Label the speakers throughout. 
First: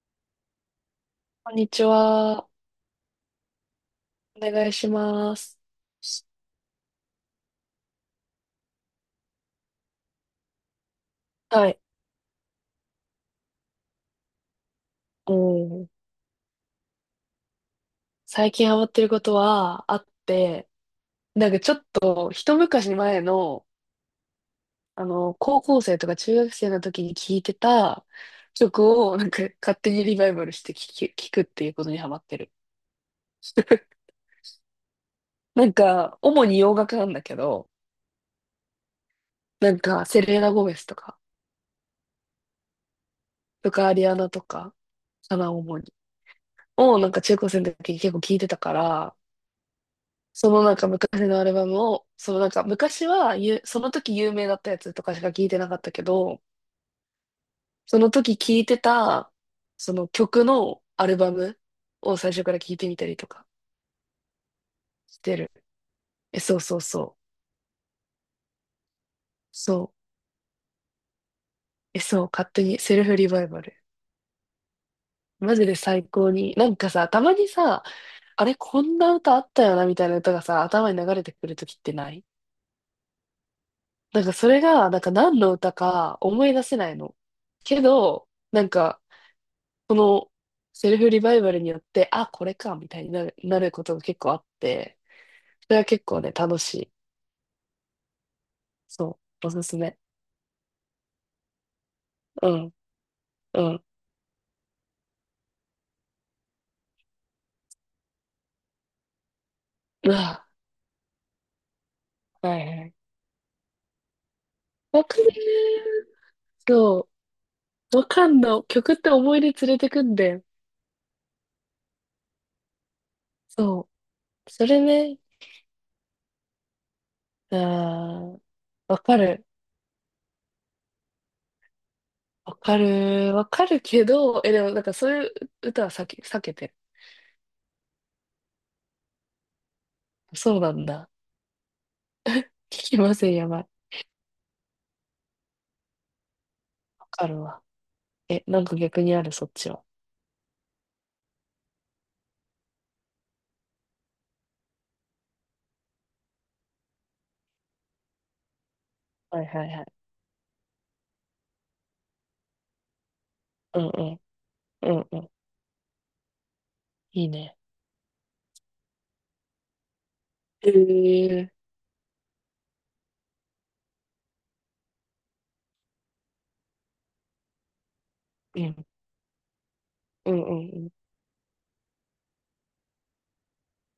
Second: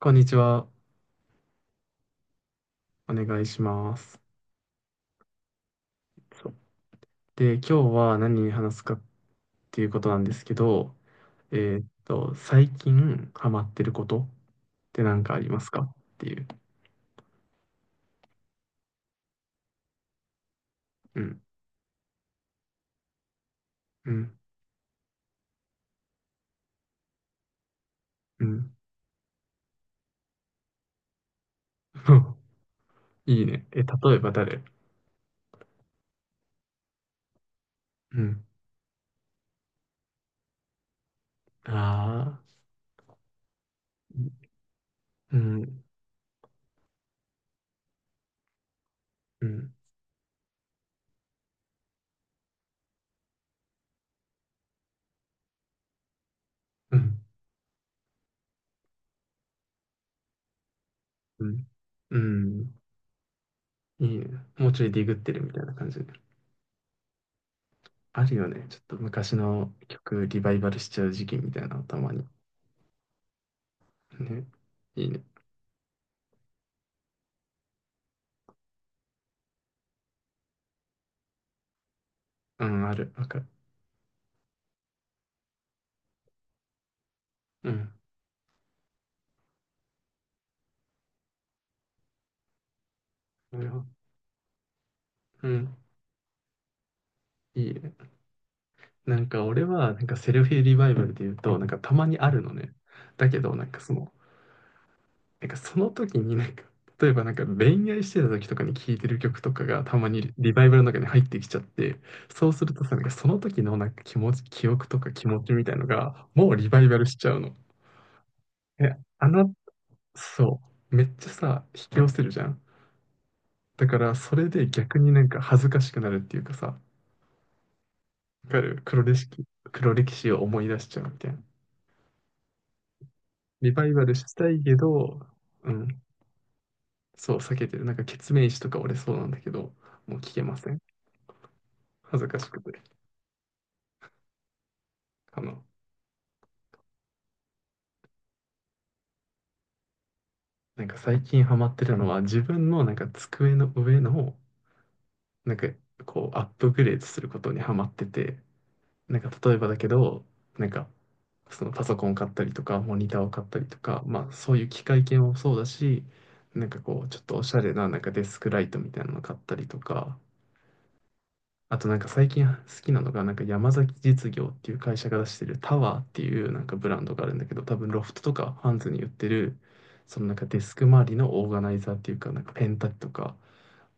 Speaker 1: こんにちは。
Speaker 2: こんにちは。
Speaker 1: お願いします。
Speaker 2: お願いします。
Speaker 1: そうで、今日は何に話すかっていうことなんですけど、え
Speaker 2: はい。
Speaker 1: 最近ハマってることって何
Speaker 2: う
Speaker 1: かありますか
Speaker 2: ん。
Speaker 1: っていう。
Speaker 2: 最近ハマってることはあって、
Speaker 1: うん、
Speaker 2: なんかちょっと一昔前の、
Speaker 1: うん、
Speaker 2: 高校生とか中学生の時に聴いてた
Speaker 1: うん。
Speaker 2: 曲を、なんか勝手にリバイバルして聴くっていうことにハマってる。
Speaker 1: いいね。え、例えば誰？
Speaker 2: なんか、主に洋楽なんだけど、
Speaker 1: うん。
Speaker 2: なんか、セレーナ・ゴメスとか、
Speaker 1: ああ、
Speaker 2: アリア
Speaker 1: う
Speaker 2: ナ
Speaker 1: ん、
Speaker 2: とか、
Speaker 1: う
Speaker 2: かな、主
Speaker 1: ん、
Speaker 2: に。を、なんか中高生の時に結構聴いてたから、
Speaker 1: うん、
Speaker 2: そのなんか昔のアルバムを、そのなんか昔はゆ、その時有名だったやつとかしか聞いてなかったけど、
Speaker 1: う
Speaker 2: その時聞いてた、その曲のアルバム
Speaker 1: ん、
Speaker 2: を
Speaker 1: う
Speaker 2: 最初から
Speaker 1: ん。
Speaker 2: 聞いてみたりとか
Speaker 1: いいね。もうちょいディグっ
Speaker 2: し
Speaker 1: て
Speaker 2: て
Speaker 1: るみ
Speaker 2: る。
Speaker 1: たいな感じ。
Speaker 2: え、そうそうそう。
Speaker 1: あるよね。ちょっと昔の
Speaker 2: そう。
Speaker 1: 曲リバイバルしちゃう時期みたいなのた
Speaker 2: え、
Speaker 1: まに。
Speaker 2: そう。勝手にセルフリバイバル。
Speaker 1: ね。いいね。
Speaker 2: マジで最高に。なんかさ、たまにさ、あれ、こんな歌あったよな、みたいな歌がさ、頭に流れてくるときってない？
Speaker 1: うん、ある。わかる。
Speaker 2: なんかそれが、なんか何の歌か思い出せないの。
Speaker 1: う
Speaker 2: け
Speaker 1: ん。
Speaker 2: ど、なんか、そのセルフリバイバルによって、あ、これか、みたいになる、な
Speaker 1: なる
Speaker 2: る
Speaker 1: ほ
Speaker 2: こ
Speaker 1: ど。
Speaker 2: とが結構あって、
Speaker 1: う
Speaker 2: そ
Speaker 1: ん。
Speaker 2: れは結構ね、楽しい。
Speaker 1: いいね。な
Speaker 2: そ
Speaker 1: んか
Speaker 2: う、おす
Speaker 1: 俺
Speaker 2: す
Speaker 1: は、
Speaker 2: め。
Speaker 1: なんかセルフリバイバルで言うと、なんかたまにある
Speaker 2: う
Speaker 1: の
Speaker 2: ん、
Speaker 1: ね。だけど、
Speaker 2: う
Speaker 1: なんか
Speaker 2: ん。
Speaker 1: その、なんかその時になんか、例えばなんか恋愛してた時とかに聴いてる曲とかがたま
Speaker 2: う
Speaker 1: に
Speaker 2: わ、
Speaker 1: リバイバルの中に入ってきちゃって、そう
Speaker 2: は
Speaker 1: す
Speaker 2: い
Speaker 1: ると
Speaker 2: は
Speaker 1: さ、
Speaker 2: い。
Speaker 1: なんかその時のなんか気持ち、記憶と
Speaker 2: わ
Speaker 1: か
Speaker 2: かる。
Speaker 1: 気持ちみたいのが、もうリバイバル
Speaker 2: そ
Speaker 1: しちゃうの。
Speaker 2: う、わかんの。曲
Speaker 1: え、
Speaker 2: って
Speaker 1: あ
Speaker 2: 思い出
Speaker 1: の、
Speaker 2: 連れてくんで。
Speaker 1: そう。めっちゃさ、引き寄せるじゃん。だ
Speaker 2: そ
Speaker 1: から、それ
Speaker 2: う。
Speaker 1: で
Speaker 2: それ
Speaker 1: 逆に
Speaker 2: ね、
Speaker 1: なんか恥ずかしくなるっていうかさ、
Speaker 2: あー、
Speaker 1: わかる。
Speaker 2: わ
Speaker 1: 黒歴
Speaker 2: か
Speaker 1: 史、
Speaker 2: る。
Speaker 1: 黒歴史を思い出しちゃうみたいな。
Speaker 2: わかる。わか
Speaker 1: リ
Speaker 2: る
Speaker 1: バイバ
Speaker 2: け
Speaker 1: ルし
Speaker 2: ど、
Speaker 1: た
Speaker 2: え、
Speaker 1: い
Speaker 2: でも
Speaker 1: け
Speaker 2: なんかそう
Speaker 1: ど、
Speaker 2: いう
Speaker 1: う
Speaker 2: 歌
Speaker 1: ん、
Speaker 2: は避けてる。
Speaker 1: そう、避けてる。なんか、ケツメイシとか俺そうなんだけど、もう聞けま
Speaker 2: そう
Speaker 1: せ
Speaker 2: な
Speaker 1: ん。
Speaker 2: んだ。
Speaker 1: 恥ずかしくて。
Speaker 2: 聞きません、やばい。
Speaker 1: あの、
Speaker 2: わかるわ。え、なんか逆にある、そっちは？
Speaker 1: なんか最近ハマってるのは、自分のなんか机の上の、なんか、こう、アップグレードすることにハマってて、なんか、
Speaker 2: はい
Speaker 1: 例え
Speaker 2: は
Speaker 1: ば
Speaker 2: い
Speaker 1: だ
Speaker 2: は
Speaker 1: け
Speaker 2: い。
Speaker 1: ど、なんか、そのパソコンを買ったりとか、モニターを買ったりと
Speaker 2: うん
Speaker 1: か、
Speaker 2: うん。
Speaker 1: まあ、そういう機
Speaker 2: う
Speaker 1: 械
Speaker 2: んう
Speaker 1: 系
Speaker 2: ん。
Speaker 1: もそうだし、なんかこう、ちょっ
Speaker 2: いい
Speaker 1: とおし
Speaker 2: ね。
Speaker 1: ゃれな、なんかデスクライトみたいなの買ったりとか、
Speaker 2: へえ。
Speaker 1: あとなんか最近好きなのが、なんか山崎実業っていう会社が出してるタワーっていうなんかブランドがあるんだけど、多分ロフトとか
Speaker 2: う
Speaker 1: ハン
Speaker 2: ん。
Speaker 1: ズに売ってる、その
Speaker 2: う
Speaker 1: なん
Speaker 2: ん
Speaker 1: か
Speaker 2: う
Speaker 1: デ
Speaker 2: ん
Speaker 1: ス
Speaker 2: う
Speaker 1: ク
Speaker 2: ん。
Speaker 1: 周りのオーガナイザーっていうか、なんかペン立てとか、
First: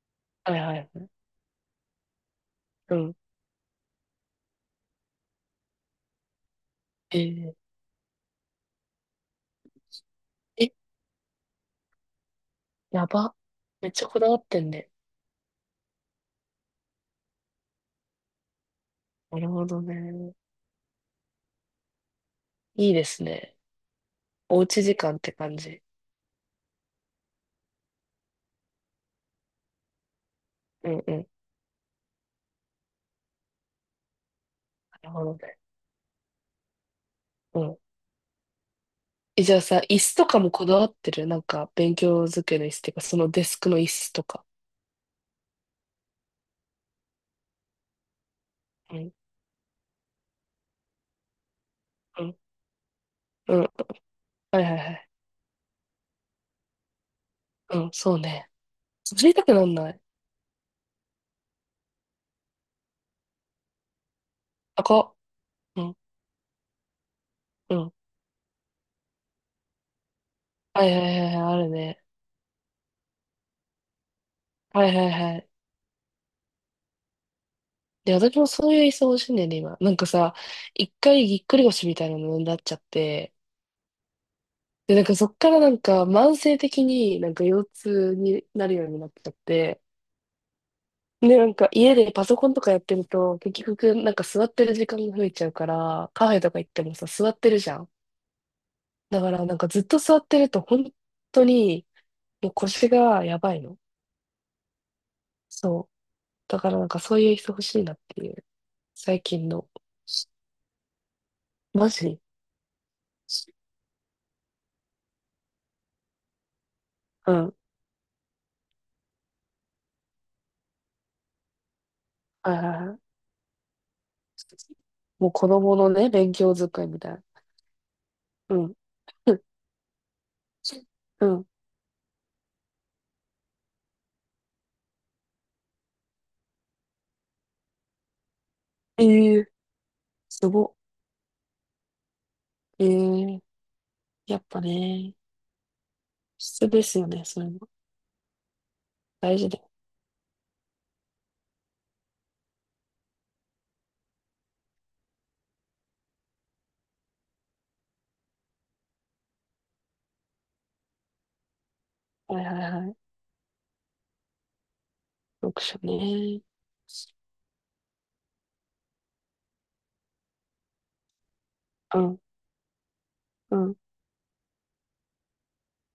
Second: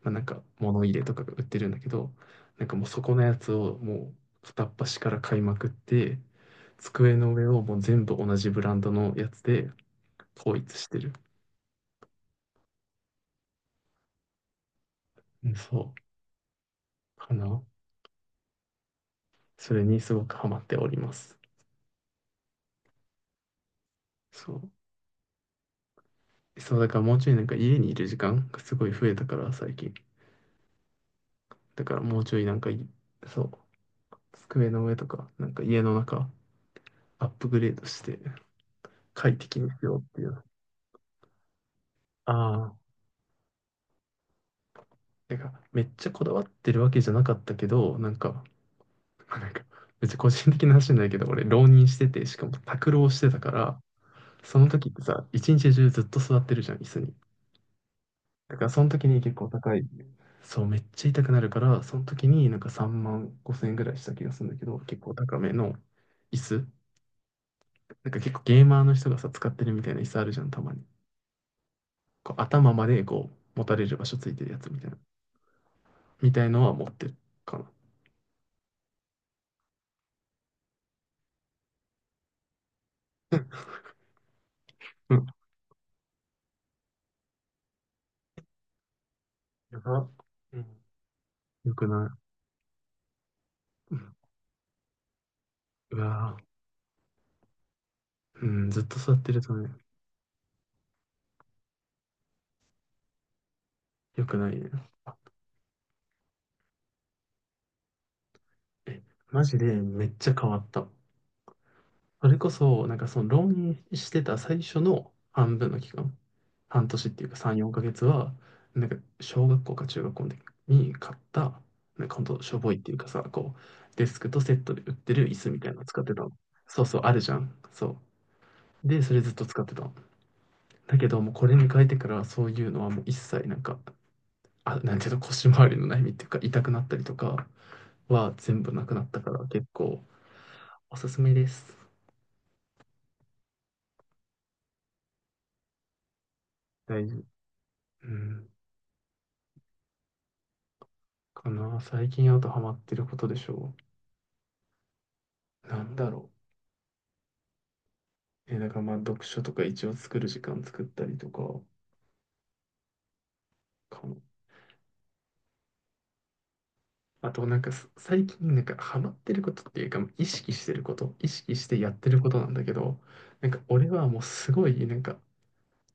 Speaker 1: まあ、なんか
Speaker 2: はいは
Speaker 1: 物入れ
Speaker 2: い。
Speaker 1: とかが売ってるんだけど、なんかもう
Speaker 2: う
Speaker 1: そこ
Speaker 2: ん。
Speaker 1: のやつをもう片っ端から買いまくって、机
Speaker 2: へ
Speaker 1: の上
Speaker 2: え。
Speaker 1: をもう全部同じブランドのやつで統
Speaker 2: え、
Speaker 1: 一してる。
Speaker 2: やば。めっちゃこだわってんね。
Speaker 1: うん、そう、かな。
Speaker 2: なるほ
Speaker 1: そ
Speaker 2: ど
Speaker 1: れにすご
Speaker 2: ね。
Speaker 1: くハマっております。
Speaker 2: いいですね。
Speaker 1: そ
Speaker 2: おう
Speaker 1: う。
Speaker 2: ち時間って感じ。
Speaker 1: そう、だからもうちょいなんか家にいる時間がすごい増えたから、最近。
Speaker 2: うんうん。
Speaker 1: だからもうちょいなんかい、そう、机の上と
Speaker 2: なるほ
Speaker 1: か、
Speaker 2: ど
Speaker 1: なん
Speaker 2: ね。
Speaker 1: か家の中、アップグ
Speaker 2: う
Speaker 1: レー
Speaker 2: ん。
Speaker 1: ドして、快
Speaker 2: え、じゃ
Speaker 1: 適
Speaker 2: あ
Speaker 1: にし
Speaker 2: さ、
Speaker 1: よ
Speaker 2: 椅
Speaker 1: うっ
Speaker 2: 子
Speaker 1: てい
Speaker 2: とか
Speaker 1: う。
Speaker 2: もこだわってる？なんか、勉強
Speaker 1: あ
Speaker 2: 机の椅子ってい
Speaker 1: あ。
Speaker 2: うか、そのデスクの椅子とか。
Speaker 1: てか、めっちゃこだわってるわけじゃなかったけど、なんか、
Speaker 2: うん。
Speaker 1: なんか、めっちゃ個人的な話になるけど、俺、浪人して
Speaker 2: う
Speaker 1: て、し
Speaker 2: ん。
Speaker 1: かも宅浪してたか
Speaker 2: うん。
Speaker 1: ら、そ
Speaker 2: はい
Speaker 1: の
Speaker 2: はい
Speaker 1: 時っ
Speaker 2: は
Speaker 1: て
Speaker 2: い。
Speaker 1: さ、一日中ずっと座ってるじゃん、椅子に。
Speaker 2: うん、そうね。
Speaker 1: だから、その時に
Speaker 2: 座
Speaker 1: 結
Speaker 2: りた
Speaker 1: 構
Speaker 2: くな
Speaker 1: 高
Speaker 2: ん
Speaker 1: い、
Speaker 2: ない。
Speaker 1: そう、めっちゃ痛くなるから、その時になんか3万5千円ぐらいした気がするんだけど、
Speaker 2: あ、
Speaker 1: 結構
Speaker 2: こ。
Speaker 1: 高めの
Speaker 2: うん。
Speaker 1: 椅子。
Speaker 2: うん。
Speaker 1: なんか結構ゲーマーの人がさ、使ってるみたいな椅子あるじゃん、たまに。
Speaker 2: はいはいはいはい、あるね。
Speaker 1: こう頭までこう、持たれる場所ついてるやつみ
Speaker 2: は
Speaker 1: たい
Speaker 2: い
Speaker 1: な。
Speaker 2: はいはい。
Speaker 1: みたいのは持ってるかな。
Speaker 2: で、私もそういう椅子欲しいんだよね、今。なんかさ、一回ぎっくり腰みたいなのになっちゃって、で、なん
Speaker 1: う
Speaker 2: か
Speaker 1: ん。
Speaker 2: そっからなんか慢性的になんか腰痛になるようになっちゃっ
Speaker 1: や
Speaker 2: て、
Speaker 1: ば。うん。
Speaker 2: で、なんか
Speaker 1: よく
Speaker 2: 家で
Speaker 1: な
Speaker 2: パソコンとかやってると、結
Speaker 1: い。
Speaker 2: 局
Speaker 1: う
Speaker 2: な
Speaker 1: ん。
Speaker 2: んか座ってる時間が増えちゃうか
Speaker 1: う
Speaker 2: ら、カフ
Speaker 1: わ
Speaker 2: ェとか行ってもさ、座ってるじゃん。
Speaker 1: ぁ。うん、ずっと座
Speaker 2: だ
Speaker 1: っ
Speaker 2: か
Speaker 1: てる
Speaker 2: ら
Speaker 1: と
Speaker 2: なん
Speaker 1: ね、
Speaker 2: かずっと座ってると本当にもう腰がやばいの。
Speaker 1: よくないね。
Speaker 2: そう。だからなんかそういう椅子欲しいなっていう、
Speaker 1: え、
Speaker 2: 最
Speaker 1: マ
Speaker 2: 近
Speaker 1: ジで
Speaker 2: の。
Speaker 1: めっちゃ変わった。
Speaker 2: マジ。
Speaker 1: それこそ、なんかその浪人してた最初の半分の期間、半年っていう
Speaker 2: う
Speaker 1: か
Speaker 2: ん。
Speaker 1: 3、4ヶ月は、なんか小学校か中学校の時に買った、なんかほんとし
Speaker 2: はい
Speaker 1: ょ
Speaker 2: は
Speaker 1: ぼいっ
Speaker 2: い
Speaker 1: てい
Speaker 2: は
Speaker 1: うか
Speaker 2: い。
Speaker 1: さ、こう、デスクとセットで売ってる
Speaker 2: もう
Speaker 1: 椅
Speaker 2: 子
Speaker 1: 子みたい
Speaker 2: 供
Speaker 1: なの
Speaker 2: の
Speaker 1: 使っ
Speaker 2: ね、
Speaker 1: てたの。
Speaker 2: 勉強
Speaker 1: そう
Speaker 2: 机
Speaker 1: そ
Speaker 2: み
Speaker 1: う、
Speaker 2: た
Speaker 1: あ
Speaker 2: い
Speaker 1: る
Speaker 2: な。
Speaker 1: じゃん。そ
Speaker 2: うん。
Speaker 1: う。で、それずっと使ってたの。だけど、
Speaker 2: う
Speaker 1: もう
Speaker 2: ん。
Speaker 1: これに変えてから、そういうのはもう一切なんか、あ、なんていうの、腰回りの悩みっていうか、痛くなったりとかは全部なくな
Speaker 2: え
Speaker 1: ったか
Speaker 2: え
Speaker 1: ら、
Speaker 2: ー、
Speaker 1: 結構
Speaker 2: すごっ。
Speaker 1: おすすめです。
Speaker 2: ええー、やっぱね、質です
Speaker 1: 大
Speaker 2: よ
Speaker 1: 事。
Speaker 2: ね、そういうの。
Speaker 1: うん。
Speaker 2: 大事で。
Speaker 1: かな。最近あとハマってることでしょう。なんだろう。え、だからまあ読書とか一応作る時間作ったりとか
Speaker 2: はいはいはい。
Speaker 1: かな。
Speaker 2: 読書ね。
Speaker 1: あとなんか最近なんかハマってることっていうか意識してること、意識してやっ
Speaker 2: う
Speaker 1: てる
Speaker 2: ん、
Speaker 1: ことなんだけど、なん
Speaker 2: う
Speaker 1: か
Speaker 2: ん、
Speaker 1: 俺はもうすごいなんか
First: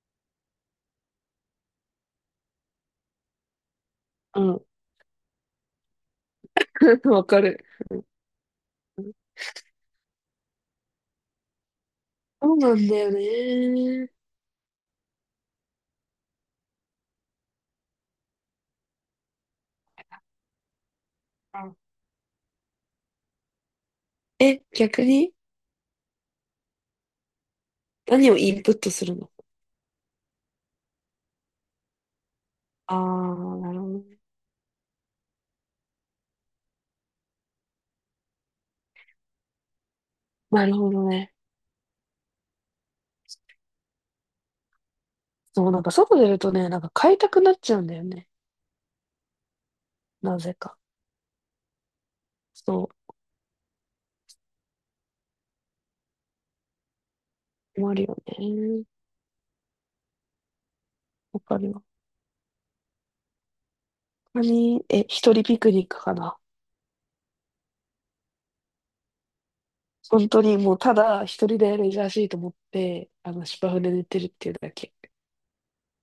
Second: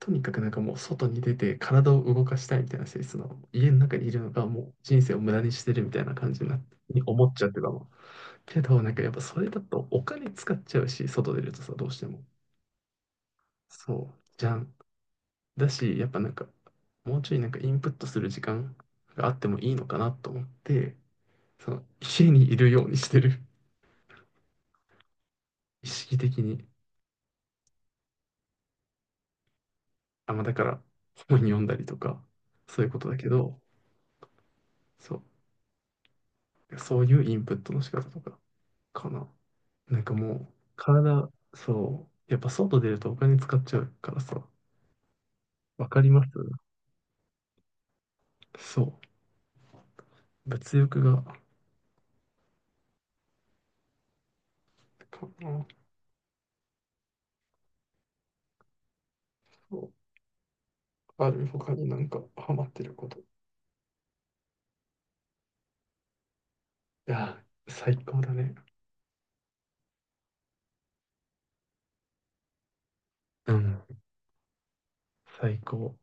Speaker 1: とにかくなんかもう外に出て体を動かしたいみたいな性質の家の中にいるの
Speaker 2: う
Speaker 1: がも
Speaker 2: ん。
Speaker 1: う人生を無駄にしてるみたいな感じになってに
Speaker 2: わ
Speaker 1: 思っ
Speaker 2: か
Speaker 1: ちゃって
Speaker 2: る。
Speaker 1: たの。けどなんかやっぱそれだとお金使っちゃうし、外出るとさ、どうしても。
Speaker 2: そうなんだよね。
Speaker 1: そう。じゃん。だし、やっぱなんか、もうちょいなんかインプットする時間があってもいいのかなと思って、
Speaker 2: う
Speaker 1: そ
Speaker 2: ん。
Speaker 1: の家にいるようにしてる。
Speaker 2: え、逆に
Speaker 1: 意識的に。
Speaker 2: 何をインプットするの？
Speaker 1: あ、まあだから本読んだりとか、そういう
Speaker 2: あ
Speaker 1: ことだけ
Speaker 2: あ、
Speaker 1: ど、
Speaker 2: なるほどね。
Speaker 1: そう、そういうインプットの仕方とかかな。なんかもう、
Speaker 2: なるほど
Speaker 1: 体、
Speaker 2: ね。
Speaker 1: そう、やっぱ外出るとお金使っちゃうからさ、
Speaker 2: そう、なん
Speaker 1: わ
Speaker 2: か
Speaker 1: かり
Speaker 2: 外
Speaker 1: ま
Speaker 2: 出
Speaker 1: す。
Speaker 2: るとね、なんか買いたくなっちゃうんだよね。
Speaker 1: そ
Speaker 2: な
Speaker 1: う、
Speaker 2: ぜ
Speaker 1: 物
Speaker 2: か。
Speaker 1: 欲が、
Speaker 2: そ
Speaker 1: かな。
Speaker 2: う、困るよね。
Speaker 1: そう、あ
Speaker 2: わ
Speaker 1: る
Speaker 2: か
Speaker 1: 他
Speaker 2: る。
Speaker 1: になんかハマってること。い
Speaker 2: 本当に、え、一人ピクニックかな。
Speaker 1: や、最高だね。
Speaker 2: 本当にもうただ一人でレジャーシート持って、
Speaker 1: う
Speaker 2: 芝生
Speaker 1: ん。
Speaker 2: で寝てるっていうだけ。
Speaker 1: 最高。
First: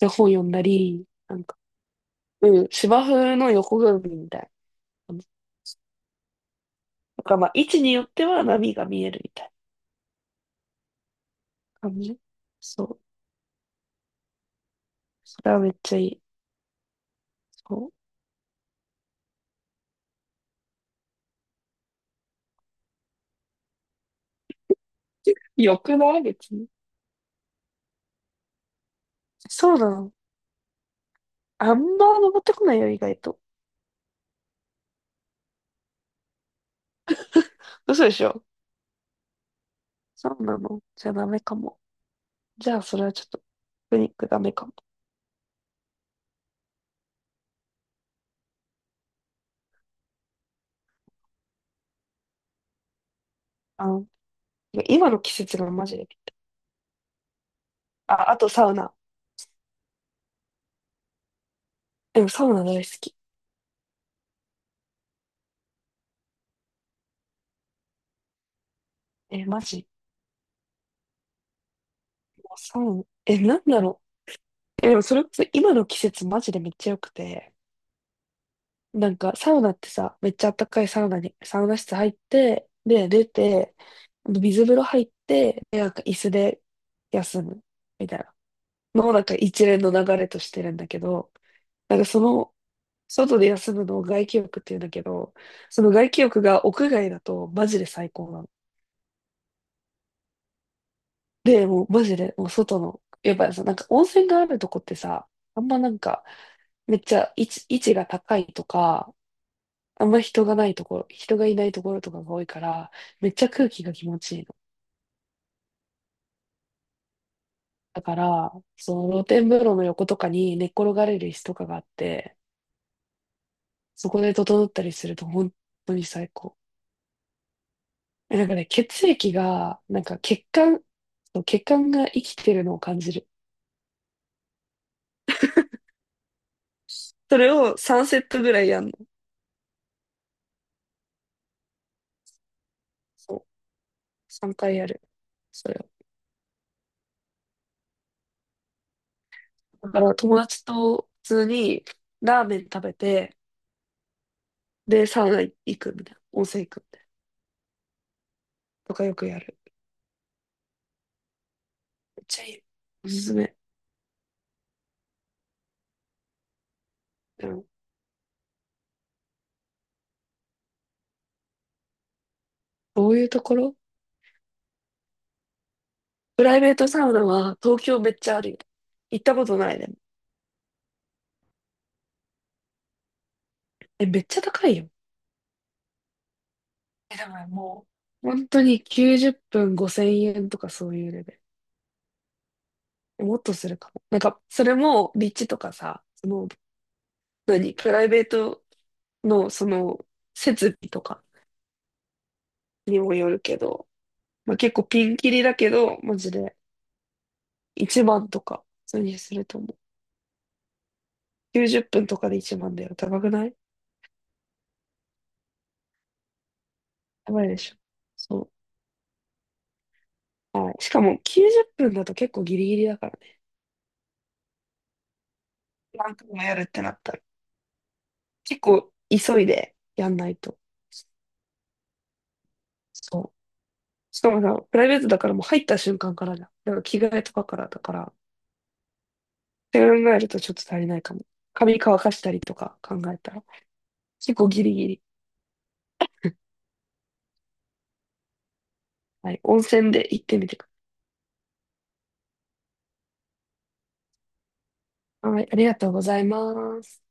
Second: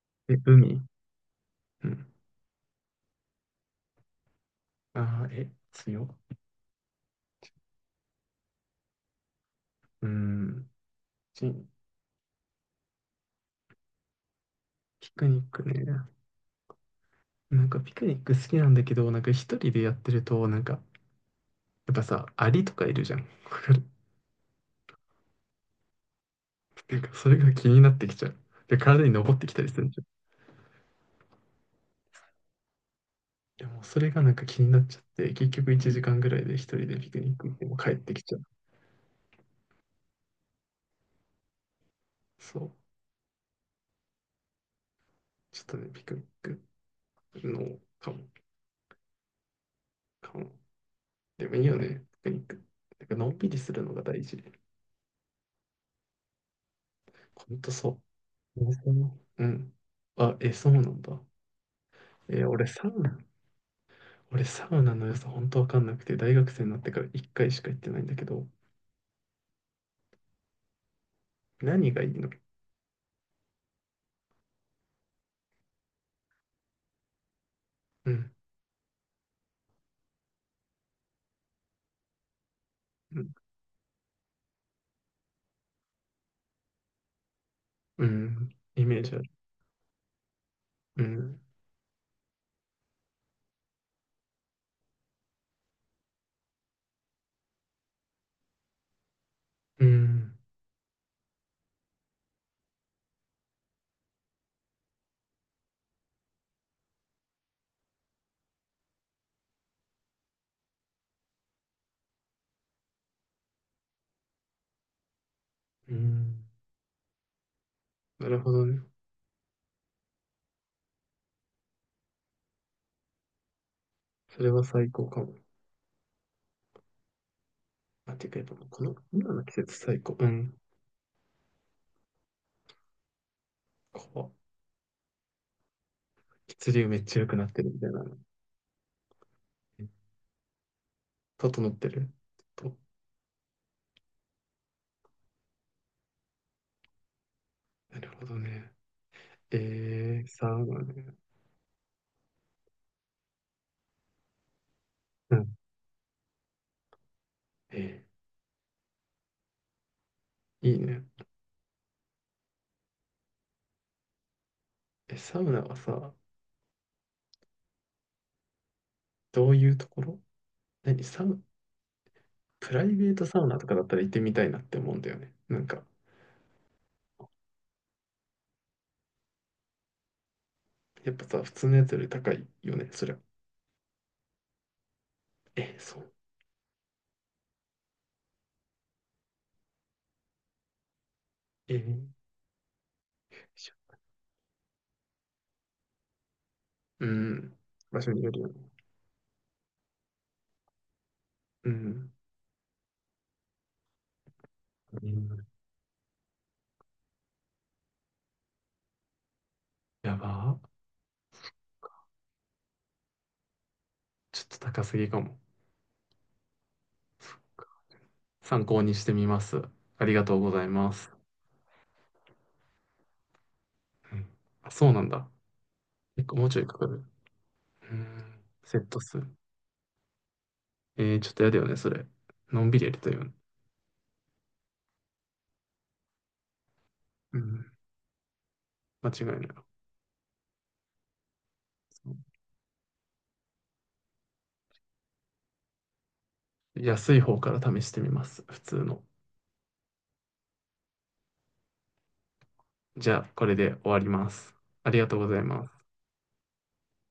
Speaker 2: で、本
Speaker 1: え、
Speaker 2: 読んだ
Speaker 1: 海？
Speaker 2: り、なんか、
Speaker 1: うん。
Speaker 2: うん、芝生の横組みみたいな感
Speaker 1: あ
Speaker 2: じ。
Speaker 1: あ、え、強。
Speaker 2: なんかまあ、位置によっては波が見えるみたい
Speaker 1: うん。し
Speaker 2: な感じ。そう。
Speaker 1: ピクニ
Speaker 2: そ
Speaker 1: ッ
Speaker 2: れは
Speaker 1: ク
Speaker 2: めっ
Speaker 1: ね。
Speaker 2: ちゃいい。
Speaker 1: なんか
Speaker 2: そ
Speaker 1: ピクニック好きなんだけど、なんか一人でやってると、なんか、やっぱさ、アリとかいるじゃん。わかる。
Speaker 2: う。よくない別に。
Speaker 1: なんかそれが気になってきちゃう。で、体に登ってきたり
Speaker 2: そう
Speaker 1: する
Speaker 2: な
Speaker 1: じゃん。
Speaker 2: の。あんま登ってこないよ、意外と。
Speaker 1: でもそれがなんか気になっちゃって、結局1時間ぐらいで一人でピクニック行っても帰っ
Speaker 2: 嘘で
Speaker 1: てき
Speaker 2: し
Speaker 1: ちゃう。
Speaker 2: ょ？そうなの。じゃあダメかも。
Speaker 1: そ
Speaker 2: じ
Speaker 1: う。
Speaker 2: ゃあそれはちょっと、ピクニックダメかも。
Speaker 1: ちょっとね、ピクニックの、かも、かも。でもいいよね、ピクニック。なんかのんびりする
Speaker 2: あ
Speaker 1: のが
Speaker 2: の
Speaker 1: 大事。
Speaker 2: 今の季節がマジで。
Speaker 1: ほんとそ
Speaker 2: あ、あと
Speaker 1: う。
Speaker 2: サ
Speaker 1: 温
Speaker 2: ウナ。
Speaker 1: 泉。うん。あ、え、そうなんだ。
Speaker 2: でも
Speaker 1: え、
Speaker 2: サウナ大好き。
Speaker 1: 俺サウナの良さ本当わかんなくて、大学生になってから一回しか行ってないんだけど、
Speaker 2: え、マジ？
Speaker 1: 何がいいの？
Speaker 2: もうサウナ。え、なんだろう。え、でもそれこそ今の季節マジでめっちゃ良くて。
Speaker 1: うん、
Speaker 2: なんかサウナってさ、めっちゃ暖かいサウナに、サウナ室入って、で、
Speaker 1: う
Speaker 2: 出
Speaker 1: ん、
Speaker 2: て、水風呂入って、で、なんか椅子で休む。
Speaker 1: う
Speaker 2: みたいな。
Speaker 1: ん。イメージ
Speaker 2: の、
Speaker 1: あ
Speaker 2: なん
Speaker 1: る。
Speaker 2: か一連の流れとしてるんだけ
Speaker 1: う
Speaker 2: ど、
Speaker 1: ん、
Speaker 2: なんかその、外で休むのを外気浴って言うんだけど、その外気浴が屋外だとマジで最高なの。
Speaker 1: うん、
Speaker 2: で、もうマジで、もう外の、やっぱりさ、なんか温泉があるとこってさ、あんまなんか、めっちゃ位置が高いとか、あんま人がないところ、人がいないところとかが多いから、めっちゃ空気が気持ちいいの。
Speaker 1: うん。
Speaker 2: だか
Speaker 1: なるほ
Speaker 2: ら、
Speaker 1: どね。
Speaker 2: その露天風呂の横とかに寝っ転がれる椅子とかがあって、そこで
Speaker 1: それは
Speaker 2: 整った
Speaker 1: 最
Speaker 2: りす
Speaker 1: 高
Speaker 2: る
Speaker 1: か
Speaker 2: と
Speaker 1: も。
Speaker 2: 本当に最高。
Speaker 1: あ、て
Speaker 2: え、
Speaker 1: かや
Speaker 2: な
Speaker 1: っ
Speaker 2: ん
Speaker 1: ぱ
Speaker 2: か
Speaker 1: もう
Speaker 2: ね、
Speaker 1: この
Speaker 2: 血
Speaker 1: 今
Speaker 2: 液
Speaker 1: の季節
Speaker 2: が、
Speaker 1: 最
Speaker 2: なん
Speaker 1: 高。
Speaker 2: か
Speaker 1: う
Speaker 2: 血
Speaker 1: ん。
Speaker 2: 管、そう血管が生きてるのを感じる。
Speaker 1: こう、血流めっちゃ良く
Speaker 2: そ
Speaker 1: な
Speaker 2: れ
Speaker 1: ってる
Speaker 2: を
Speaker 1: みたいな。
Speaker 2: 3セットぐらいやんの。
Speaker 1: 整ってる。と、
Speaker 2: そう。3回やる。それを。
Speaker 1: なるほどね。
Speaker 2: だから友
Speaker 1: サ
Speaker 2: 達
Speaker 1: ウナ
Speaker 2: と
Speaker 1: ね。
Speaker 2: 普通にラーメン食べて、で、サウ
Speaker 1: う
Speaker 2: ナ
Speaker 1: ん。
Speaker 2: 行くみたいな、温泉行くみたいな
Speaker 1: え
Speaker 2: とかよくやる。
Speaker 1: ーいいね。
Speaker 2: めっちゃいい。おすすめ。
Speaker 1: え、サウナはさ、
Speaker 2: うん。
Speaker 1: どういうところ？何サウ、プライ
Speaker 2: ど
Speaker 1: ベー
Speaker 2: うい
Speaker 1: ト
Speaker 2: う
Speaker 1: サ
Speaker 2: と
Speaker 1: ウ
Speaker 2: こ
Speaker 1: ナとか
Speaker 2: ろ？
Speaker 1: だったら行ってみたいなって思うんだよね。なんか、
Speaker 2: プライベートサウナは東京めっちゃあるよ。行ったことないでも。
Speaker 1: やっぱさ、普通のやつより高いよね、そりゃ。
Speaker 2: え、めっちゃ高いよ。
Speaker 1: え、そう。
Speaker 2: え、でももう、本当に90分5000円とかそういうレベル。
Speaker 1: えー、よい
Speaker 2: もっとす
Speaker 1: しょ。
Speaker 2: るかも。なんか、それも立地とかさ、その、
Speaker 1: うん。
Speaker 2: 何、プ
Speaker 1: 場
Speaker 2: ライ
Speaker 1: 所
Speaker 2: ベ
Speaker 1: に
Speaker 2: ー
Speaker 1: よるよ
Speaker 2: ト
Speaker 1: ね。
Speaker 2: のその、設備とか
Speaker 1: うん。
Speaker 2: にもよるけど、まあ、結構
Speaker 1: う
Speaker 2: ピンキリ
Speaker 1: ん。
Speaker 2: だけど、マジで1万とか、普通にすると思う。
Speaker 1: やばー。
Speaker 2: 90分とかで1万だよ。高くない？
Speaker 1: ちょっと高すぎかも。
Speaker 2: やばいでしょ。そ
Speaker 1: 参考にしてみます。ありがとうご
Speaker 2: う。
Speaker 1: ざい
Speaker 2: はい。し
Speaker 1: ま
Speaker 2: か
Speaker 1: す。
Speaker 2: も90分だと結構ギリギリだからね。
Speaker 1: うん。あ、そうなんだ。
Speaker 2: 何
Speaker 1: 結
Speaker 2: 回
Speaker 1: 構
Speaker 2: も
Speaker 1: もう
Speaker 2: や
Speaker 1: ちょ
Speaker 2: るっ
Speaker 1: いか
Speaker 2: て
Speaker 1: か
Speaker 2: なっ
Speaker 1: る。
Speaker 2: たら。
Speaker 1: うん。
Speaker 2: 結
Speaker 1: セッ
Speaker 2: 構
Speaker 1: ト数。
Speaker 2: 急いでやんないと。
Speaker 1: えー、ちょっとやだよね、それ。のんびりやりたい
Speaker 2: そ
Speaker 1: よね。
Speaker 2: う。しかもさ、プライベートだからもう入った瞬間からじゃん。だから着替えと
Speaker 1: う
Speaker 2: かか
Speaker 1: ん。
Speaker 2: らだから。っ
Speaker 1: 間違いない。
Speaker 2: て考えるとちょっと足りないかも。髪乾
Speaker 1: そう、
Speaker 2: かしたりとか考えたら。結構ギリギリ。
Speaker 1: 安い方から試してみます。普通の。
Speaker 2: はい。温泉で行ってみてく
Speaker 1: じゃあ、これで終わります。ありがとうご
Speaker 2: ださい。
Speaker 1: ざ
Speaker 2: は
Speaker 1: い
Speaker 2: い。あり
Speaker 1: ます。
Speaker 2: がとうございます。